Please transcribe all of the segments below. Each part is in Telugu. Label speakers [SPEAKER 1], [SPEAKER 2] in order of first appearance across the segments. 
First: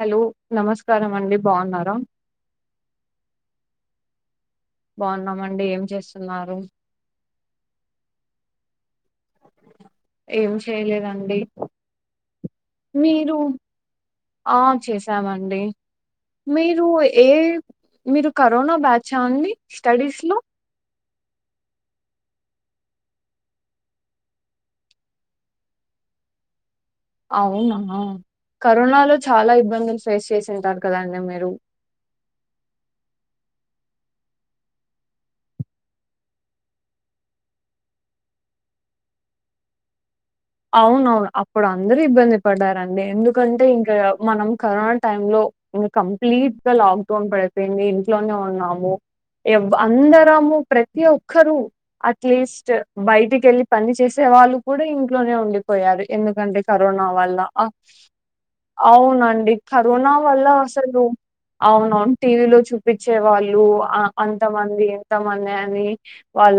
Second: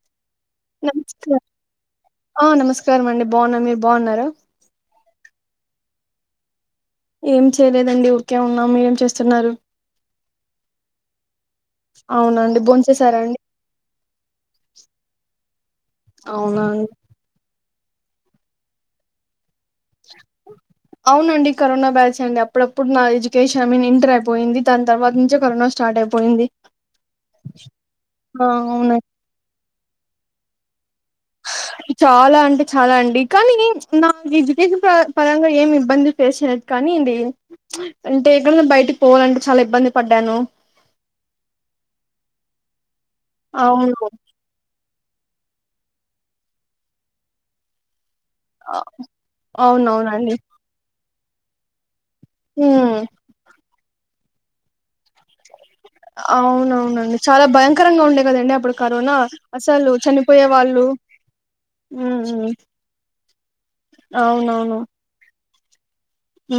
[SPEAKER 1] హలో నమస్కారం అండి బాగున్నారా
[SPEAKER 2] ఆ నమస్కారం అండి బాగున్నా మీరు బాగున్నారా
[SPEAKER 1] బాగున్నామండి ఏం చేస్తున్నారు
[SPEAKER 2] ఏం చేయలేదండి ఊకే ఉన్నాం మీరేం ఏం చేస్త
[SPEAKER 1] ఏం చేయలేదండి
[SPEAKER 2] అవునా అండి భోంచేసారా
[SPEAKER 1] మీరు
[SPEAKER 2] అండి
[SPEAKER 1] ఆ చేసామండి
[SPEAKER 2] అవునా
[SPEAKER 1] మీరు
[SPEAKER 2] అండి
[SPEAKER 1] ఏ మీరు కరోనా బ్యాచ అండి స్టడీస్ లో
[SPEAKER 2] అవునండి కరోనా బ్యాచ్ ఎ అండి అప్పుడప్పుడు నా ఎడ్యుకేషన్ ఐ మీన్ ఇంటర్ అయిపోయింది దాని తర్వాత నుంచే కరోనా స్టార్ట్ అయిపోయింది
[SPEAKER 1] అవునా
[SPEAKER 2] ఆ అవునండి
[SPEAKER 1] కరోనాలో చాలా ఇబ్బందులు ఫేస్ చేసి సంట
[SPEAKER 2] చాలా అంటే చాలా అండి కానీ నాకు ఎడ్యుకేషన్ పరంగా ఏమి ఇబ్బంది ఫేస్ లేదు కానీ ఇది అంటే ఎక్కడ బయటకి పోవాలంటే చాలా ఇబ్బంది పడ్డాను
[SPEAKER 1] అవున అవును అప్పుడు అందరు ఇబ్బంది పడ్డారండి ఎందుకంటే ఇంకా
[SPEAKER 2] అవును
[SPEAKER 1] మనం కరోనా టై లో ఇంకా కంప్లీట్ గా లాక్ డౌన్ పడిపోయింది లోనే
[SPEAKER 2] అ
[SPEAKER 1] ఉన్నాము
[SPEAKER 2] అవునవునండి
[SPEAKER 1] అందరము ప్రతి ఒక్క క్కరు అట్లీస్ట్
[SPEAKER 2] హ్మ్
[SPEAKER 1] బయటికి వెళ్లి పని చేసే వాళ్ళు కూడా ఇంకా లోనే ఉండిపోయారు ఎందుకంటే కరోనా
[SPEAKER 2] అవునవునండి
[SPEAKER 1] వల్ల
[SPEAKER 2] చాలా భయంకరంగా ఉండే కదండి అప్పుడు కరోనా
[SPEAKER 1] అవునండి
[SPEAKER 2] అసలు
[SPEAKER 1] కరోనా వల్ల
[SPEAKER 2] చనిపోయే వాళ్ళు
[SPEAKER 1] అసలు అవునవును
[SPEAKER 2] ఉమ్
[SPEAKER 1] టీవీ
[SPEAKER 2] ఉమ్
[SPEAKER 1] లో చూపించే వాళ్ళు అ
[SPEAKER 2] అవునవును
[SPEAKER 1] అంతమంది ఇంతమంది అదే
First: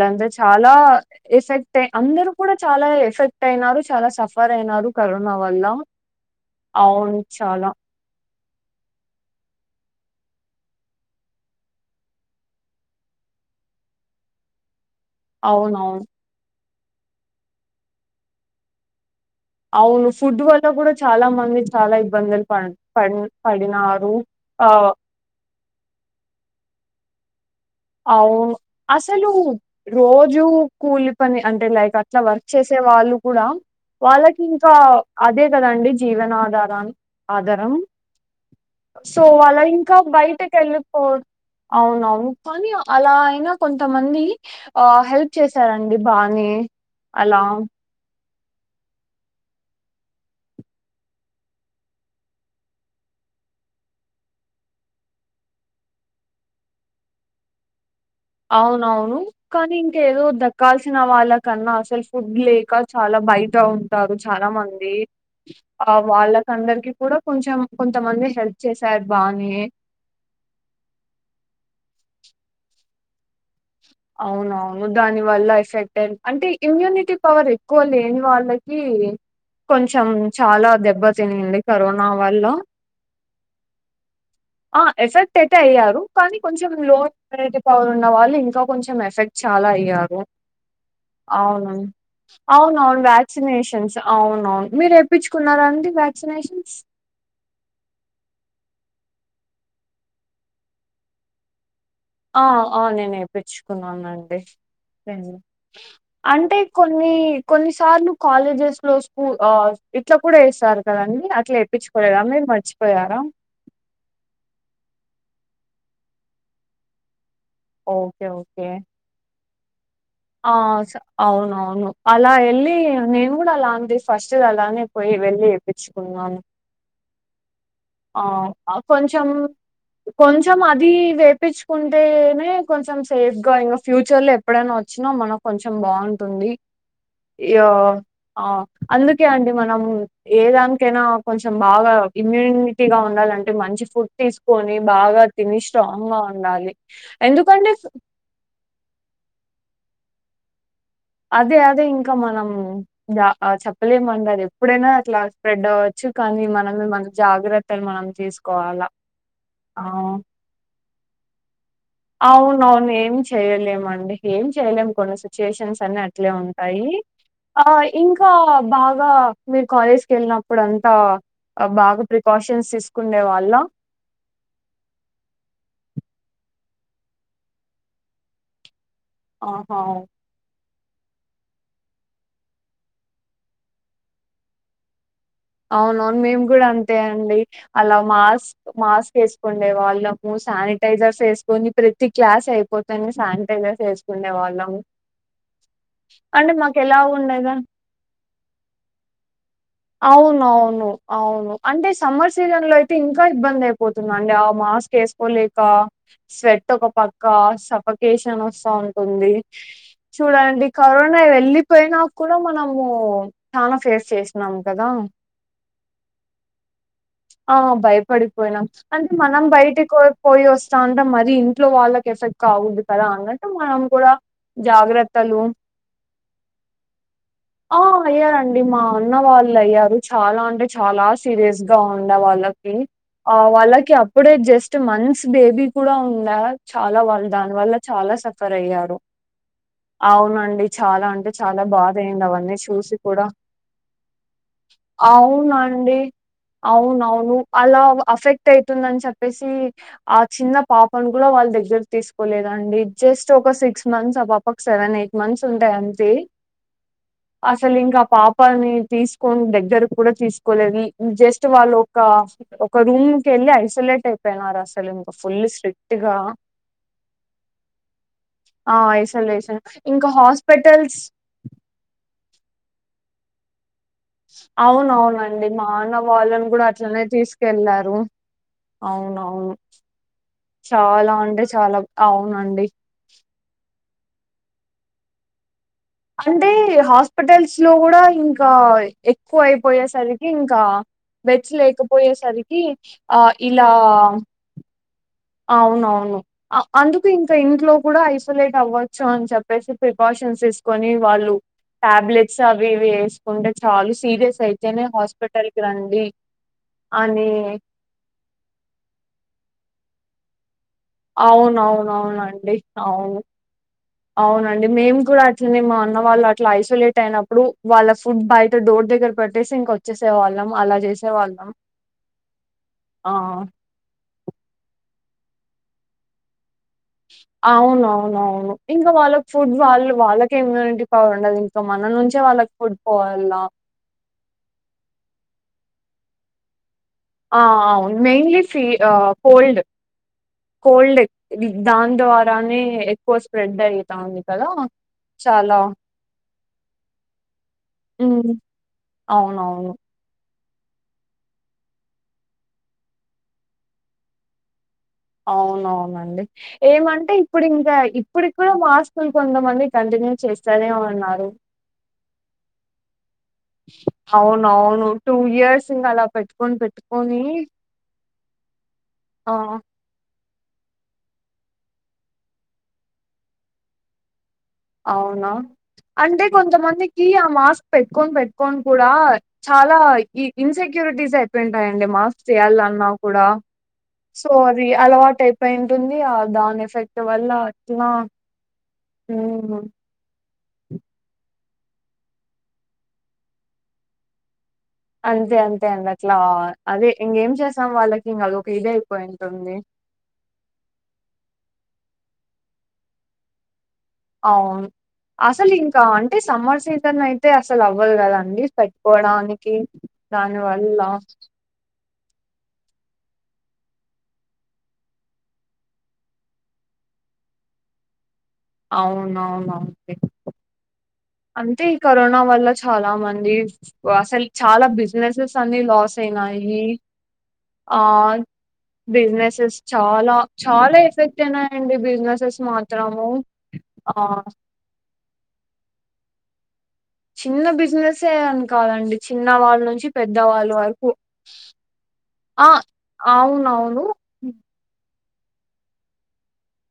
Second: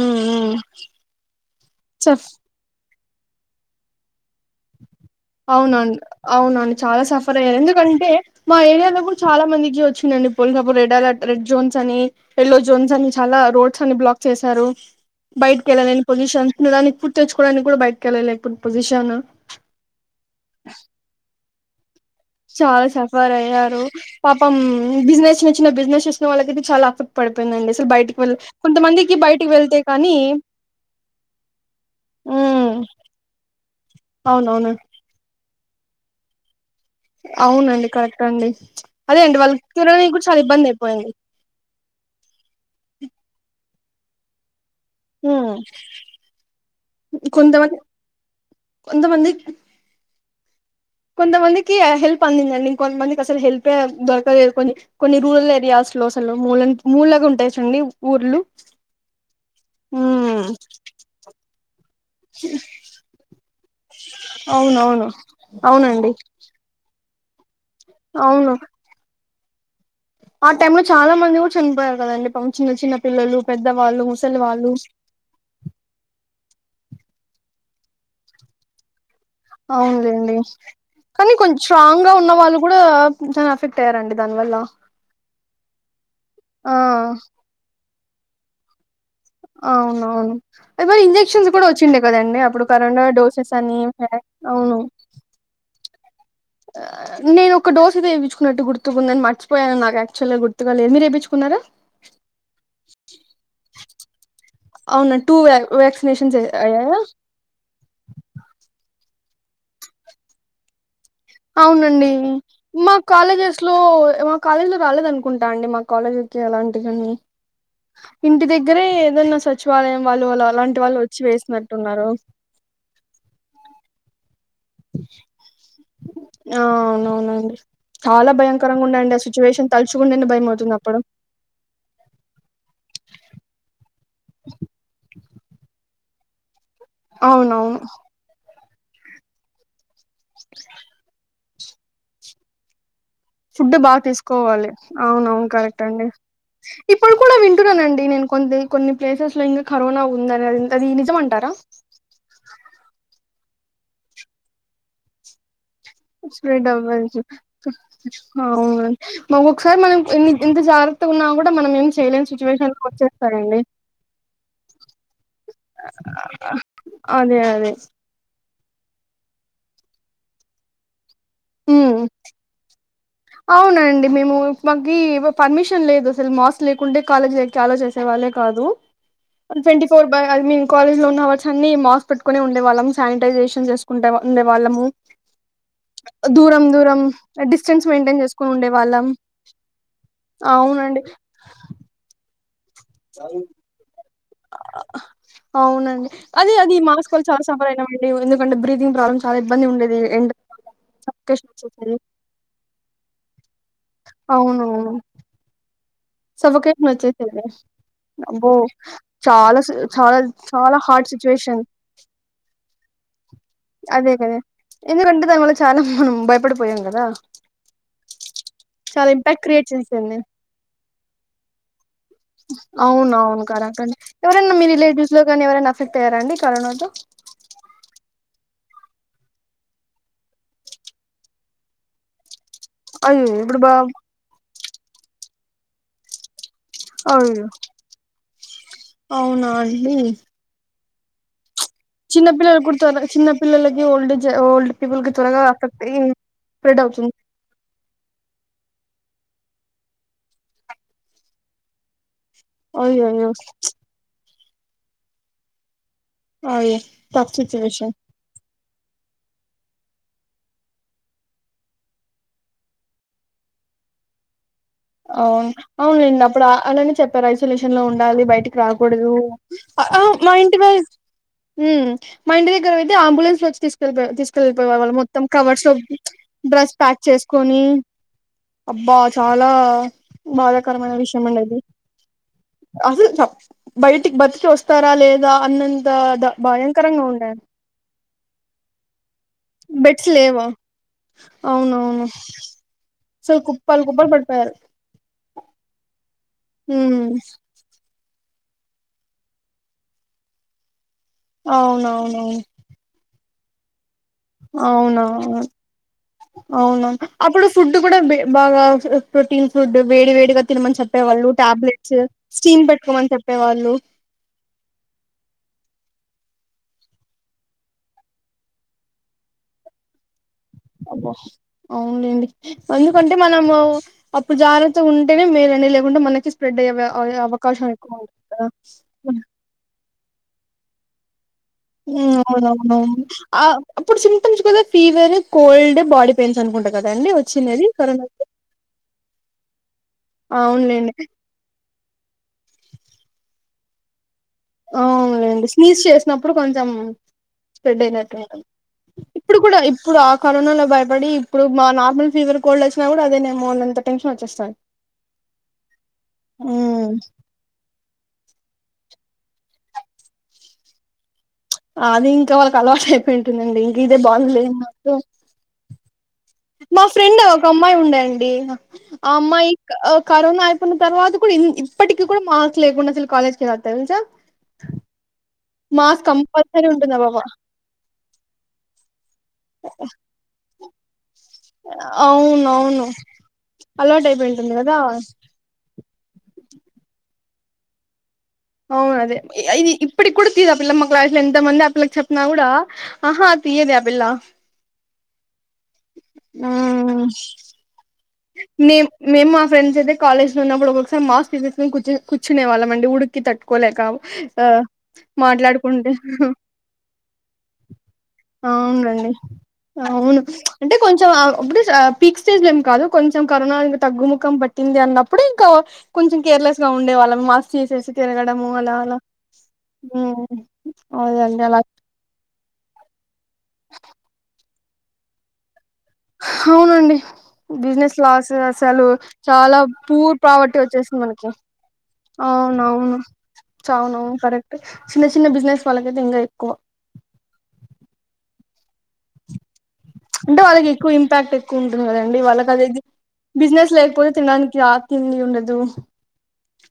[SPEAKER 2] ఉమ్ ఉమ్
[SPEAKER 1] చాలా ఎఫెక్ట్
[SPEAKER 2] సఫ్
[SPEAKER 1] అందరూ కూడా చాలా ఎఫె తైనారు చాలా సఫ
[SPEAKER 2] అవునండి అవునండి చాలా
[SPEAKER 1] అవును.
[SPEAKER 2] సఫర్ అయ్యారు
[SPEAKER 1] చాలా.
[SPEAKER 2] ఎందుకంటే మా ఏరియాలో కూడా చాలా మందికి వచ్చి ధండి పోలిసప్పుడు రెడ్ అలర్ట్ రెడ్ జోన్స్ అని యేల్లో జోన్స్ అని చాలా రోడ్స్ అని బ్లాక్ చేశారు బయటకి వెళ్లలేని
[SPEAKER 1] అవునవును.
[SPEAKER 2] పోసిషన్ ప్పు దనికి పుట్ తెచ్చుకోవడానికి కూడా బయకి వెళ్ళలే ఎ ఇప్పుడు పొజిషన్
[SPEAKER 1] అవును ఫుడ్ వల్ల కూడా చాలా మంది చాలా ఇబ్బందులు పడ్
[SPEAKER 2] చాలా
[SPEAKER 1] పడ్
[SPEAKER 2] సఫర్ అయ్యారు
[SPEAKER 1] పడినారు.
[SPEAKER 2] పాపం
[SPEAKER 1] ఆ
[SPEAKER 2] బిజినెస్ చిన్న బిజినెస్ చేసిన వాళ్ళకి ఇది చాలా అఫక్ట్ పడ్
[SPEAKER 1] అవును అసలు
[SPEAKER 2] బయటికి వెళ్తే కానీ
[SPEAKER 1] రోజు కూలి పని అంటే లైక్ అట్లా వర్క్
[SPEAKER 2] ఉమ్
[SPEAKER 1] చేసే వాళ్ళు కూడా వాళ్ళకి
[SPEAKER 2] అవునవును
[SPEAKER 1] ఇంకా అదే కదండి జీవనా ఆధారాం. ఆధారం
[SPEAKER 2] అవునండి కరెక్ట్ అండి అదే
[SPEAKER 1] సో
[SPEAKER 2] అండి
[SPEAKER 1] వాళ్ళ
[SPEAKER 2] వాళ్ళకి
[SPEAKER 1] ఇంకా
[SPEAKER 2] తినడానికి కూడా చాలా
[SPEAKER 1] బయటకి
[SPEAKER 2] ఇబ్బంది
[SPEAKER 1] వెళ్ళిపో
[SPEAKER 2] అయిపోయింది
[SPEAKER 1] అవునవును అలా అయినా కొంతమంది ఆ హెల్ప్
[SPEAKER 2] ఉమ్
[SPEAKER 1] చేసారండి బానే అలా
[SPEAKER 2] కొంతమంది కొంతమంది కొంతమందికి హెల్ప్ అందిందండి. ఇంకొంతమందికి అసలు హెల్ప్యే దొరకలేదు. కొని కొన్ని రూరల్ ఏరియాస్ లో అసలు మూలన్ మూలకుంటాయి చూడండి ఊర్లు
[SPEAKER 1] అవునవును కానీ ఇంక ఏదో
[SPEAKER 2] ఉమ్
[SPEAKER 1] దక్కాల్సిన వాళ్ళకన్నా అసలు ఫుడ్ లేక చాలా బయట ఉంటారు. చాలా మంది
[SPEAKER 2] అవునవును
[SPEAKER 1] ఆ
[SPEAKER 2] అవునండి
[SPEAKER 1] వాళ్ళకందరికి కొంచం కొంతమంది
[SPEAKER 2] అవును
[SPEAKER 1] హెల్ప్ చేశారు బా వే
[SPEAKER 2] ఆ టైమ్ లో చాలా మంది కూడా చనిపోయారు కదండి పాపం చిన్న చిన్న పిల్లలు పెద్దవాళ్ళు ముసలి వాళ్ళు
[SPEAKER 1] అవునవును దాని వల్ల ఎఫెక్టేమ్ అంటే ఇమ్యూనిటీ పవర్ ఎక్కువ లేని వాళ్ళకి కొంచెం
[SPEAKER 2] అవునులేండి
[SPEAKER 1] చాలా
[SPEAKER 2] కానీ
[SPEAKER 1] దెబ్బతినింది
[SPEAKER 2] కొంచెం స్ట్రాంగ్
[SPEAKER 1] కరోనా
[SPEAKER 2] గా ఉన్న
[SPEAKER 1] వల్ల.
[SPEAKER 2] వాళ్ళు కూడా చాలా అఫెక్ట్ అయ్యారండి. దాని వల్ల
[SPEAKER 1] ఆ ఎఫెక్ట్ ప్ తయ్యారు కానీ కొంచెం
[SPEAKER 2] ఆ
[SPEAKER 1] లోన్ ఏయిటి థౌసండ్ ఉన్నవాళ్ళు ఇంకా కొంచెం ఎస్ షెట్ చాలా అయ్యాను
[SPEAKER 2] అవునవును మరి ఇంజెక్షన్స్ కూడా
[SPEAKER 1] అవును
[SPEAKER 2] వచ్చిండే కదండి అప్పుడు
[SPEAKER 1] అవునవును
[SPEAKER 2] కరోనా డోసెస్ అని
[SPEAKER 1] వాసినేషన్స్ అవును మీరెప్పిచ్చుకున్నారా అండి. వ్యాక్సినేషన్స్?
[SPEAKER 2] నేను ఒక డోసు వేపించుకున్నట్టు గుర్ గుర్తుకుందని మర్చిపోయాను నాకు యక్చవల్గా గుర్తుగా లేదు మీరెపించుకున్నారా
[SPEAKER 1] ఆ అవును నేను వేపించుకున్నానండి
[SPEAKER 2] అవునా టూ వ్యా వ్యాక్సినేషన్స్
[SPEAKER 1] అంటే
[SPEAKER 2] అయ్యాయా
[SPEAKER 1] కొన్ని కొన్నిసార్లు కాలేజెస్ రోజ్ స్కూల్ ఆ ఇట్లా కూడా యెస్తారు.
[SPEAKER 2] అవునండి మా
[SPEAKER 1] మర్చిపోయారా
[SPEAKER 2] కాలేజెస్ లో మా కాలేజ్ లో రాలేదను కుంటా అండి మా కాలేజ్లో చెయ్యలాంట ఇవన్నీ
[SPEAKER 1] ఓకే
[SPEAKER 2] ఇంటి
[SPEAKER 1] ఓకే
[SPEAKER 2] దగ్గరే ఏదన్నా స చివలయం
[SPEAKER 1] ఆ అవునవును అలా యెళ్ళి నేను కూడా అలా అంది ఫస్ట్ చివాలయానికి పోయి వెళ్ళి వేపించుకున్నాం.
[SPEAKER 2] ఆ అవునవునండి చాలా
[SPEAKER 1] ఆ
[SPEAKER 2] భయంకరంగా ఉండండి
[SPEAKER 1] కొంచెం
[SPEAKER 2] సిచ్యువేషన్ తలుచుకుంటేనే భయం
[SPEAKER 1] కొంచెం
[SPEAKER 2] అవుతుంది
[SPEAKER 1] అది
[SPEAKER 2] అప్పుడు
[SPEAKER 1] వేపించుకుంటేనే కొంచెం సేఫ్ గా ఇంకా ఫ్యూచర్ లో ఎప్పుడైనా వచ్చినా మన కొంచెం బాగుంటుంది ఈయో
[SPEAKER 2] అవునవును
[SPEAKER 1] ఆ అందుకే అండి మనం ఏ దానికి అయినా కొంచెం బాగా ఇమ్యూని టిగా
[SPEAKER 2] ఫుడ్ బాగా తీసుకోవాలి అవున అవును
[SPEAKER 1] తిని
[SPEAKER 2] కరెక్ట్
[SPEAKER 1] స్ట్రాంగ్
[SPEAKER 2] అండి
[SPEAKER 1] గా ఉండాలి
[SPEAKER 2] ఇప్పుడు కూడా
[SPEAKER 1] ఎందుకంటే
[SPEAKER 2] వింటున్నానండి నేను కొ కొన్ని ప్లేసెస్ లో ఇంకా కరోనా ఉంది అని అది నిజమంటారా
[SPEAKER 1] అదే అదే ఇంకా మనం దా చెప్పలేమండి అది ఎప్పుడైనా అట్లా స్ప్రెడ్ అవ్వచ్చు కానీ
[SPEAKER 2] స్ప్రెడ్
[SPEAKER 1] మనమే మన
[SPEAKER 2] అవ్వచ్చు
[SPEAKER 1] జాగ్రత్తలు మనం
[SPEAKER 2] కా ఆహా
[SPEAKER 1] తీసుకోవాలా
[SPEAKER 2] అవునండి మాకు ఒకసారి
[SPEAKER 1] ఆ
[SPEAKER 2] మనం ఎన్ని ఎంత జాగ్ర తు ఉన్నా కూడా మనం ఏం చేయలేని
[SPEAKER 1] అవున
[SPEAKER 2] సిచ్యువేషన్
[SPEAKER 1] అవును ఏమి
[SPEAKER 2] వచ్చేస్తాయండి
[SPEAKER 1] చెయలేమండి ఏం చెయలేము కొన్ని సిచ్యుయేషన్స్ అన్ని అట్లే ఉంటాయి
[SPEAKER 2] అదే
[SPEAKER 1] ఆ
[SPEAKER 2] అదే
[SPEAKER 1] ఇంకా బాగా మీరు కాలేజీకి వెళ్ళినప్పుడు అంతా
[SPEAKER 2] హు అవునండి మేము మాకి పర్మిషన్ లేదు అసలు మాస్క్ లేకుంటే కాలజీకి ఆలో చేసే వాళ్ళే కాదు
[SPEAKER 1] ఆహా!
[SPEAKER 2] ట్వంటీ ఫోర్ బై ఐ మీ కాలేజ్ లో ఉన్నవర్స్ అన్ని మాస్క్ పెట్టుకునే ఉండే వాళ్ళం శానిటైజేషన్ చేసుకుంటే ఉండే వాళ్ళము
[SPEAKER 1] అవునవును మేము
[SPEAKER 2] దూరం
[SPEAKER 1] కూడా అంతే
[SPEAKER 2] దూరం
[SPEAKER 1] అండి
[SPEAKER 2] డిస్టెన్స్
[SPEAKER 1] అలా
[SPEAKER 2] మెయింటైన్ చేసుకుని ఉండే
[SPEAKER 1] మాస్క్
[SPEAKER 2] వాళ్ళం
[SPEAKER 1] మాస్క్ వేసుకోండే వాళ్ళము
[SPEAKER 2] అవునండి
[SPEAKER 1] శానిటైజర్స్ వేసుకొని ప్రతి క్లాస్ అయిపో పోతానే శానిటైజర్స్ వేసు
[SPEAKER 2] అవునండి
[SPEAKER 1] అంటే
[SPEAKER 2] అదే అది
[SPEAKER 1] మాకెలా
[SPEAKER 2] మాస్క్ వల్ల చాలా
[SPEAKER 1] ఉండేద
[SPEAKER 2] సఫర్ అయినా అండి ఎందుకంటే బ్రీతింగ్ ప్రాబ్లమ్ చాలా ఇబ్బంది ఉండేది ఎండ
[SPEAKER 1] అవున అవును
[SPEAKER 2] సఫికేషన్
[SPEAKER 1] అవును అంటే
[SPEAKER 2] వచ్చేసేది
[SPEAKER 1] సమ్మర్ సీజన్ లో అయితే ఇంకా ఇబ్బందే పోతున్నానండి ఆ
[SPEAKER 2] అవునవును
[SPEAKER 1] మాస్క్ వేసుకోలేక స్వెట్ ఒక
[SPEAKER 2] సఫికేషన్
[SPEAKER 1] పక్క
[SPEAKER 2] వచ్చేసేది
[SPEAKER 1] సఫకేషన్
[SPEAKER 2] అబ్బో
[SPEAKER 1] వస్తా ఉంటుంది
[SPEAKER 2] చాలా సి చాలా
[SPEAKER 1] చూడండి
[SPEAKER 2] చాలా హార్డ్
[SPEAKER 1] కరోనా
[SPEAKER 2] సిచ్యువేషన్
[SPEAKER 1] వెళ్లిపోయినా కూడా మనము చానా ఫేస్ చేసా కదా
[SPEAKER 2] ఎందుకంటే దాని వల్ల చాలా మనం భయపడిపోయాం కదా
[SPEAKER 1] ఆ భయపడిపోయినాం
[SPEAKER 2] చాలా
[SPEAKER 1] అంటే మనం
[SPEAKER 2] ఇంపాక్ట్ క్రియేట్
[SPEAKER 1] బయటికి
[SPEAKER 2] చేసింది
[SPEAKER 1] పోయి వస్తాంట మరి అది ఇంట్లో వాళ్ళకి ఎఫెక్ట్ కాకూడదు కదా
[SPEAKER 2] అవును అవును
[SPEAKER 1] అన్నటు మనం
[SPEAKER 2] కరెక్ట్ అండి
[SPEAKER 1] కూడా
[SPEAKER 2] ఎవరైనా మీ రిలేటివ్స్ లో కానీ
[SPEAKER 1] జాగ్రత్తలు
[SPEAKER 2] ఎవరైనా అఫెక్ట్ అయ్యారా అండి కరోనాతో
[SPEAKER 1] ఆ య్యా కండి మా న్న వాళ్ళు అయ్యారు చాలా అంటే చాలా సీరియస్ గా ఉండే వాళ్ళ కి
[SPEAKER 2] అయ్యో
[SPEAKER 1] ఆ
[SPEAKER 2] ఇప్పుడు బా
[SPEAKER 1] వాళ్ళకి అప్పుడే జస్ట్ టు మన్స్ బేబీ కూడా ఉందా చాలా వాళ్ళు
[SPEAKER 2] అయ్యో
[SPEAKER 1] దాని వల్ల చాలా సఫర్ అయ్యారు
[SPEAKER 2] అవునా అండి
[SPEAKER 1] అవునండి చాలా అంటే చా చాలా బాధ అయింది
[SPEAKER 2] చిన్న
[SPEAKER 1] అవన్నీ
[SPEAKER 2] పిల్లలకు
[SPEAKER 1] చూసి
[SPEAKER 2] త్వర
[SPEAKER 1] కూడా
[SPEAKER 2] చిన్న పిల్లలకి ఓల్డ్ జె ఓల్డ్ పిల్లలకు త్వరగా ఎఫెక్ట్
[SPEAKER 1] అవునండి.
[SPEAKER 2] అయి స్ప్రెడ్ అవుతుంది
[SPEAKER 1] ఎఫెక్ట్ అయితుందని చెప్పేసి ఆ చిన్న పాపను కూడా వాళ్ళ దగ్గరికి తీసుకు లేదండి జస్ట్
[SPEAKER 2] అయ్యయ్యో
[SPEAKER 1] ఒక సిక్స్ మంత్స్ ఆ పాపకి ఒక సెవెన్ ఎయిట్ మంత్స్ ఉంటాయంతే తే
[SPEAKER 2] అయ్యో టఫ్ సిచ్యువేషన్
[SPEAKER 1] అసలింగా ఆ పాప మ్మ్ తీసుకొని దగ్గర కూడా తీసుకోలేదు ఈ జస్ట్ వాళ్ళు ఒక ఒక రూమ్ కి వెళ్ళి ఐసోలేట్ అయిపోయినారు అసలు ఇంకా ఫుల్
[SPEAKER 2] అవును
[SPEAKER 1] స్ట్రిక్ట్ గా
[SPEAKER 2] అవునునిన్న అప్పుడు అలానే చెప్పారు ఐసోలేషన్ లో ఉండాలి బయటికి
[SPEAKER 1] ఆ
[SPEAKER 2] రాకూడదు
[SPEAKER 1] ఐసోలేషన్
[SPEAKER 2] హ ఆ
[SPEAKER 1] ఇంకా
[SPEAKER 2] మా ఇంటి
[SPEAKER 1] హాస్పిటల్స్
[SPEAKER 2] మ్మ్ మా ఇంటి దగ్గర అంబులన్స్ వచ్చ తీ ళ్పో తీసుకెళ్లిపోయేవాళ్ళము మొత్తం
[SPEAKER 1] అవునవునండి
[SPEAKER 2] కవర్స్
[SPEAKER 1] మా
[SPEAKER 2] లో
[SPEAKER 1] అన్న వాళ్ళని కూడా
[SPEAKER 2] డ్రస్ ప్యాక్
[SPEAKER 1] అట్లనే
[SPEAKER 2] చేసుకొని
[SPEAKER 1] తీసుకెళ్లారు
[SPEAKER 2] అబ్బా చాలా
[SPEAKER 1] అవునవును
[SPEAKER 2] బాధాకరమైన
[SPEAKER 1] చాలా
[SPEAKER 2] విషయం అండి
[SPEAKER 1] అంటే
[SPEAKER 2] అది
[SPEAKER 1] చాలా అవునండి
[SPEAKER 2] అసలు బయటికి బతికేస్తారా లేదా అన్నంత
[SPEAKER 1] అంటే
[SPEAKER 2] భయంకరంగా ఉండే
[SPEAKER 1] హాస్పిటల్స్ లో కూడా ఇంకా ఎ
[SPEAKER 2] బెడ్స్
[SPEAKER 1] తక్కువైపోయేసరికి
[SPEAKER 2] లేవా
[SPEAKER 1] ఇంకా బెడ్స్
[SPEAKER 2] అవునవును
[SPEAKER 1] లేకపోయేసరికి ఆ
[SPEAKER 2] అసలు
[SPEAKER 1] ఇలా
[SPEAKER 2] కుప్పలు కుప్పలు పడిపోయారు
[SPEAKER 1] అవునవును అ
[SPEAKER 2] ఉమ్
[SPEAKER 1] అందుకే ఇంకా ఇంట్లో కూడా అయి లేట్ అవ్వచ్చు అని చెప్పేసి ప్రికాషన్స్ తీసుకొని వాళ్ళు టాబ్లెట్స్
[SPEAKER 2] అవునవునవును
[SPEAKER 1] అవి ఇవి వేసు అంటే చాలుస్
[SPEAKER 2] అవునావును అవునా
[SPEAKER 1] అని
[SPEAKER 2] అప్పుడు ఫుడ్ కూడా బె బాగా ప్రోటీన్ ఫుడ్ వేడివేడిగా
[SPEAKER 1] అవునవునఅవునండి
[SPEAKER 2] స్టీమ్ పెట్టుకోమని
[SPEAKER 1] అవును
[SPEAKER 2] చెప్పేవాళ్ళు
[SPEAKER 1] అవునండి మేము కూడా అట్లనే మా వాళ్లుఅట్లా ఐసోలేట్ అయినప్పుడు వాళ్ళ ఫుడ్ బయట డోర్ దగ్గర పెట్టేసి ఇంకా వచ్చేసే వాళ్ళు
[SPEAKER 2] అబో అవునండి
[SPEAKER 1] ఆ!
[SPEAKER 2] ఎందుకంటే మనము అప్పుడు జాగ్రత్తగా ఉం మేరం లేకుండా మనకి స్ప్రెడ్ అయ్యే అవ- అయ్యే అవకాశం ఎక్కువ ఉంటుంది కదా
[SPEAKER 1] అవునవునవును ఇంకా వాళ్ళకి ఫుడ్ వాళ్లు వాళ్లకే ఇమ్యూనిటీ పవర్ ఉండదు ఇంకా మన నుంచే వాళ్ళకి ఫుడ్
[SPEAKER 2] అవునవునవును
[SPEAKER 1] పోవల్ల.
[SPEAKER 2] ఆ అప్పుడు సింటమ్స్ కూడా ఫీవర్ ఓల్డ్ బాడీపెయిన్స్ అనుకుంటా కదండి
[SPEAKER 1] ఆ
[SPEAKER 2] వచ్చినది
[SPEAKER 1] అవును
[SPEAKER 2] కరోనాకి
[SPEAKER 1] మెయిన్లీ ఫీ కోల్డ్
[SPEAKER 2] అవునులేండి
[SPEAKER 1] కోల్డ్ దాని ద్వారానే ఎక్కువ స్ప్రెడ్ అయితా ఉంది
[SPEAKER 2] అవులేండి స్నీజ్ చేసినప్పుడు కొంచెం స్ప్రెడ్ అయినట్టు
[SPEAKER 1] హ్మ్.
[SPEAKER 2] ఉంటుంది ఇప్పుడు కూడా
[SPEAKER 1] అవునవును.
[SPEAKER 2] ఇప్పుడు కరోనాలో భయపడి ఇప్పుడు మా నార్మల్ ఫీవర్ కోల్డ్ వచ్చినా కూడా అదే నేమ ఎంత టెన్షన్ వచ్చేస్తాను
[SPEAKER 1] అవునవునండి ఏమంటే ఇప్పుడు ఇంకా ఇప్పుడు మాస్కులు కొంతమంది కంటిన్యూ చేస్తారే అన్నారు
[SPEAKER 2] అది ఇంకా వాళ్ళకి అలవాటు అ ఉంటుందండి ఇంక ఇదే బాగులేదు
[SPEAKER 1] అవునవును.
[SPEAKER 2] నాకు
[SPEAKER 1] ఇయర్స్ ఇంక అలా పెట్టుకొని
[SPEAKER 2] మా ఫ్రెండ్
[SPEAKER 1] పెట్టుకొని
[SPEAKER 2] ఒక అమ్మాయి ఉండండి ఆ అమ్మాయి కరోనా అయిపోయిన తర్వాత కూడా ఇప్పటికీ కూడా మాస్క్ లేకుండా అసలు కాలేజ్కి రాదు తెలుసా
[SPEAKER 1] అవును
[SPEAKER 2] మార్క్స్
[SPEAKER 1] అంటే కొంత
[SPEAKER 2] కంపల్సరీ ఉంటుందా
[SPEAKER 1] మందికి
[SPEAKER 2] బాబా
[SPEAKER 1] ఆ మాస్క్ పెట్ పెట్టుని కూడా చ డిజర్ట్ డి మాస్క్
[SPEAKER 2] అవును అవును
[SPEAKER 1] తీయాలన్నా కూడా
[SPEAKER 2] అలవాటు
[SPEAKER 1] సో
[SPEAKER 2] అయిపోయింటుంది
[SPEAKER 1] అది
[SPEAKER 2] కదా
[SPEAKER 1] అలవాటు అయిపోయింది ఉంటుంది ఆ దాని ఎఫెక్ట్ వల్ల అట్లా
[SPEAKER 2] అవును
[SPEAKER 1] హ్మ్.
[SPEAKER 2] అదేది ఇప్పుటి కూడా [unintelligible] ముందు అ పిల్లకి చెప్పిన కూడా ఆహా తియ్యదు ఆ పిల్ల
[SPEAKER 1] అంతే అంతే అండి అట్లా అదే ఇంకేం చేసాం వాళ్ళకి ఇంగ అదొక ఇదే
[SPEAKER 2] మే మేము మా
[SPEAKER 1] అయిపోయింటుంది.
[SPEAKER 2] ఫ్రెండ్స్ అయితే కాలేజ్ లో ఉన్నప్పుడు ఒక్కొక్కసారి మాస్ ఫీసెస్ కూర్చ కూర్చునే వాళ్ళ అండి ఉక్కి తట్టుకోలే
[SPEAKER 1] అవును అసలు ఇంకా అంటే సమ్మర్ సీజన్ అయితే అసలు అవ్వదు కదండి
[SPEAKER 2] అవునండి
[SPEAKER 1] పెట్టుకోవడానికి దానివల్ల
[SPEAKER 2] పిక్ స్టేజలు ఏం కాదు కొంచెం కరోనా తగ్గుముఖం పట్టింది అన్నప్పుడు ఇంకా కొంచెం కేర్లెస్గా ఉండేవాళ్ళం మాస్క్ చేసే అ మూలాలా
[SPEAKER 1] అవునవునండి.
[SPEAKER 2] ఉ
[SPEAKER 1] అంటే ఈ కరోనా వల్ల చాలా మంది [unintelligible] చాలా బిజినెసెస్ అన్ని లాస్ అయినాయి.
[SPEAKER 2] అవునండి
[SPEAKER 1] ఆ
[SPEAKER 2] బిజినెస్ లాస్ అసలు
[SPEAKER 1] బిజినెసెస్
[SPEAKER 2] చాలా పూర్
[SPEAKER 1] చాలా
[SPEAKER 2] ప్రావర్టీ
[SPEAKER 1] చాలా
[SPEAKER 2] వచ్చేసింది
[SPEAKER 1] ఎఫెక్ట్
[SPEAKER 2] మనకి
[SPEAKER 1] అయినాయండి బిజినెసెస్
[SPEAKER 2] అవునవును
[SPEAKER 1] మాత్రము. ఆ
[SPEAKER 2] చవునవును కరెక్ట్ చిన్న చిన్న బిజినెస్ పలకితే ఇంకా ఎక్కువ
[SPEAKER 1] చిన్న బిజినెస్ అని కావాలండి
[SPEAKER 2] అంటే వాళ్ళకి ఎక్కువ ఇంపాక్ట్ ఎక్కువ ఉంటుంది కదండి
[SPEAKER 1] ఆ
[SPEAKER 2] వాళ్ళకి అది బిజినెస్
[SPEAKER 1] అవునవును
[SPEAKER 2] లేకపోతే తినడానికి తిన్నీ ఉండదు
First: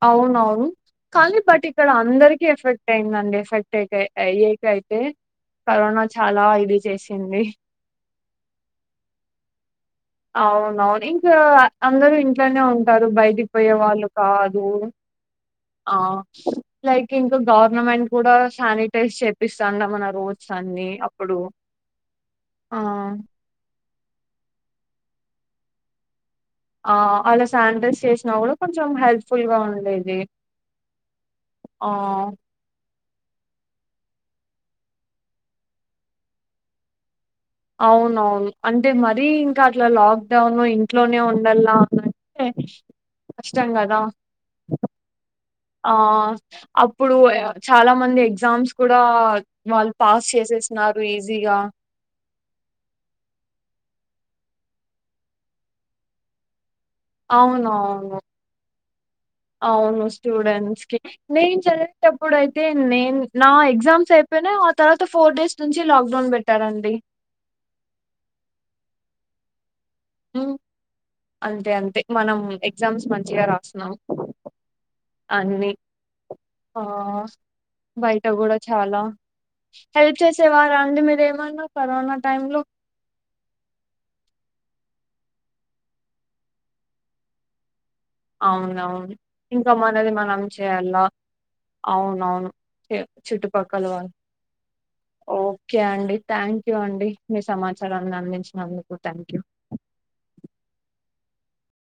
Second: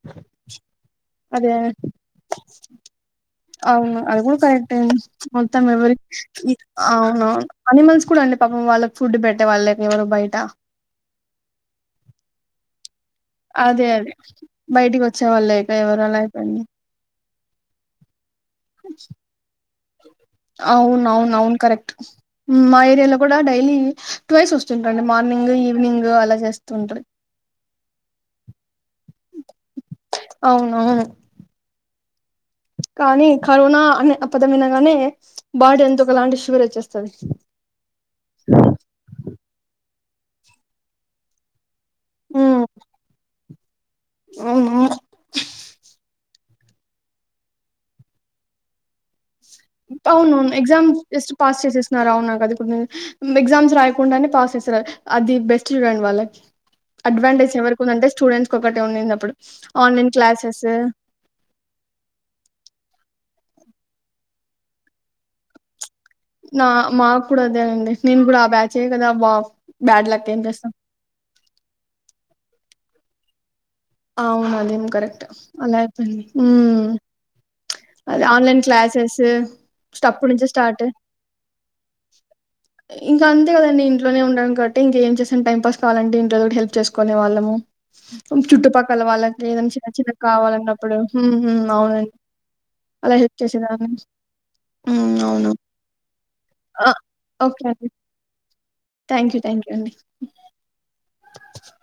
[SPEAKER 1] అవున అవును కానీ
[SPEAKER 2] అదే
[SPEAKER 1] బట్ ఇక్కడ అందరికి ఎఫెక్ట్ అయిందండి ఎఫెక్ట్
[SPEAKER 2] అవును
[SPEAKER 1] అయి
[SPEAKER 2] అది కూడా కరెక్టే
[SPEAKER 1] అయ్యేకయితే
[SPEAKER 2] మొత్తం ఎవరి
[SPEAKER 1] కరోనా చాలా ఇది
[SPEAKER 2] అవును
[SPEAKER 1] చేసింది
[SPEAKER 2] అనిమల్స్ కూడా అండి పాపం వాళ్ళ ఫుడ్ పెట్టే వాళ్ళ
[SPEAKER 1] అవునవును ఇంకా అందరూ ఇంట్లోనే ఉంట టారు బయటిపోయే
[SPEAKER 2] అదే
[SPEAKER 1] వాళ్ళు
[SPEAKER 2] అదే
[SPEAKER 1] కాదు
[SPEAKER 2] బయటికి వచ్చే వాళ్ళు లేక
[SPEAKER 1] ఆ
[SPEAKER 2] ఎవరు అలా అయిపోయింది
[SPEAKER 1] లైక్ ఇంకా గవర్నమెంట్ కూడా శానిటైజ్ చేపిస్తాండ మన రోడ్ అన్ని
[SPEAKER 2] అవును అవును
[SPEAKER 1] అప్పుడు
[SPEAKER 2] అవును కరెక్ట్ మా అండి మార్నింగ్ ఈవినింగ్ అలా చేస్త
[SPEAKER 1] ఆ అలా శానిటైజ్ చేషి నవుడు కొంచెం హెల్ప్ ఫుల్ గా ఉండేది
[SPEAKER 2] అవునవును
[SPEAKER 1] ఆ
[SPEAKER 2] కానీ కరోనా అనే ఆ పదం వినగానే బాడీ ఏందో ఒకలాంటి శివర్ వచ్చేస్తాది
[SPEAKER 1] అవునవును అంటే మరీ ఇంకా ఇట్లా లాక్ డౌన్ ఇంట్లోనే ఉండల్లా
[SPEAKER 2] ఉమ్
[SPEAKER 1] [inaudible] అష్టంగా దా
[SPEAKER 2] అవును
[SPEAKER 1] ఆ ఆ అప్పుడు ఆ చాలా మంది ఎగ్జామ్స్ కూడా వాళ్ళు పాస్
[SPEAKER 2] అవును ఎగ్జామ్
[SPEAKER 1] చేసేసినారు
[SPEAKER 2] జస్ట్
[SPEAKER 1] ఈజీగా
[SPEAKER 2] పాస్ చేసేస్తున్నారు అవు నాకు అది కొ ఎగ్జామ్స్ రా కాకుండానే పాస్ చేసారు అది బెస్ట్ చూడండి వాళ్ళకి అడ్వాంటేజ్
[SPEAKER 1] అవున
[SPEAKER 2] ఎవరికి ఉందంటే
[SPEAKER 1] అవును
[SPEAKER 2] స్టూడెంట్స్ కి ఒకటే ఉండింది అప్పుడు
[SPEAKER 1] అవును
[SPEAKER 2] ఆన్లైన్ క్లాసెస్
[SPEAKER 1] స్టూడెంట్స్ కి నేను చదివేటప్పుడు అయితే నేను నా ఎగ్జామ్స్ అయిపోయినా ఆ తర్వాత ఫోర్ డేస్ నుంచి లాక్
[SPEAKER 2] నా మాకు కూడా అదేనండి నేను కూడా ఆ బ్యాచే కదా వాహ్
[SPEAKER 1] ఊ అంతే అంతే మనం ఎగ్జామ్స్ మంచిగా రా
[SPEAKER 2] అ అవునదేం కరెక్ట్ అలా అయిపోయింది ఊ
[SPEAKER 1] ఆ బయట
[SPEAKER 2] అదే
[SPEAKER 1] కూడా
[SPEAKER 2] ఆన్లైన్
[SPEAKER 1] చాలా
[SPEAKER 2] క్లాసెస్ జస్ట్
[SPEAKER 1] హెల్ప్
[SPEAKER 2] అప్పుడు నుంచే
[SPEAKER 1] చేసేవారా
[SPEAKER 2] స్టార్ట్
[SPEAKER 1] అండి మీరేమన్నా కరోనా టైమ్ లో
[SPEAKER 2] ఇంకా అంతే కదండి ఇంట్లోనే ఉండడం ఇకేం చేసాను టైం పాస్ కావాలంటే ఇంట్లో ఏదో ఒకటి హెల్ప్ చేసుకునే వాళ్ళము చుట్టూ పక్క క్కల
[SPEAKER 1] అవునవును.
[SPEAKER 2] వాళ్ళకి ఏదనా
[SPEAKER 1] ఇంకా
[SPEAKER 2] చిన్న
[SPEAKER 1] మనది
[SPEAKER 2] చిన్న
[SPEAKER 1] మనం
[SPEAKER 2] కావాలన్నప్పుడుఊ
[SPEAKER 1] చేయాలా
[SPEAKER 2] ఊ అవునండి
[SPEAKER 1] అవునవును చే
[SPEAKER 2] అలా హెల్ప్
[SPEAKER 1] చుట్టుపక్కల
[SPEAKER 2] చేసేదాన్ని
[SPEAKER 1] వాళ్ళు
[SPEAKER 2] అవును
[SPEAKER 1] ఓకే అండి థ్యాంక్ యూ
[SPEAKER 2] ఆ!
[SPEAKER 1] అండి మీ
[SPEAKER 2] ఓకే అండి
[SPEAKER 1] సమాచారాన్ని అందించినందు
[SPEAKER 2] థ్యాంక్ యూ థ్యాంక్ యూ అండి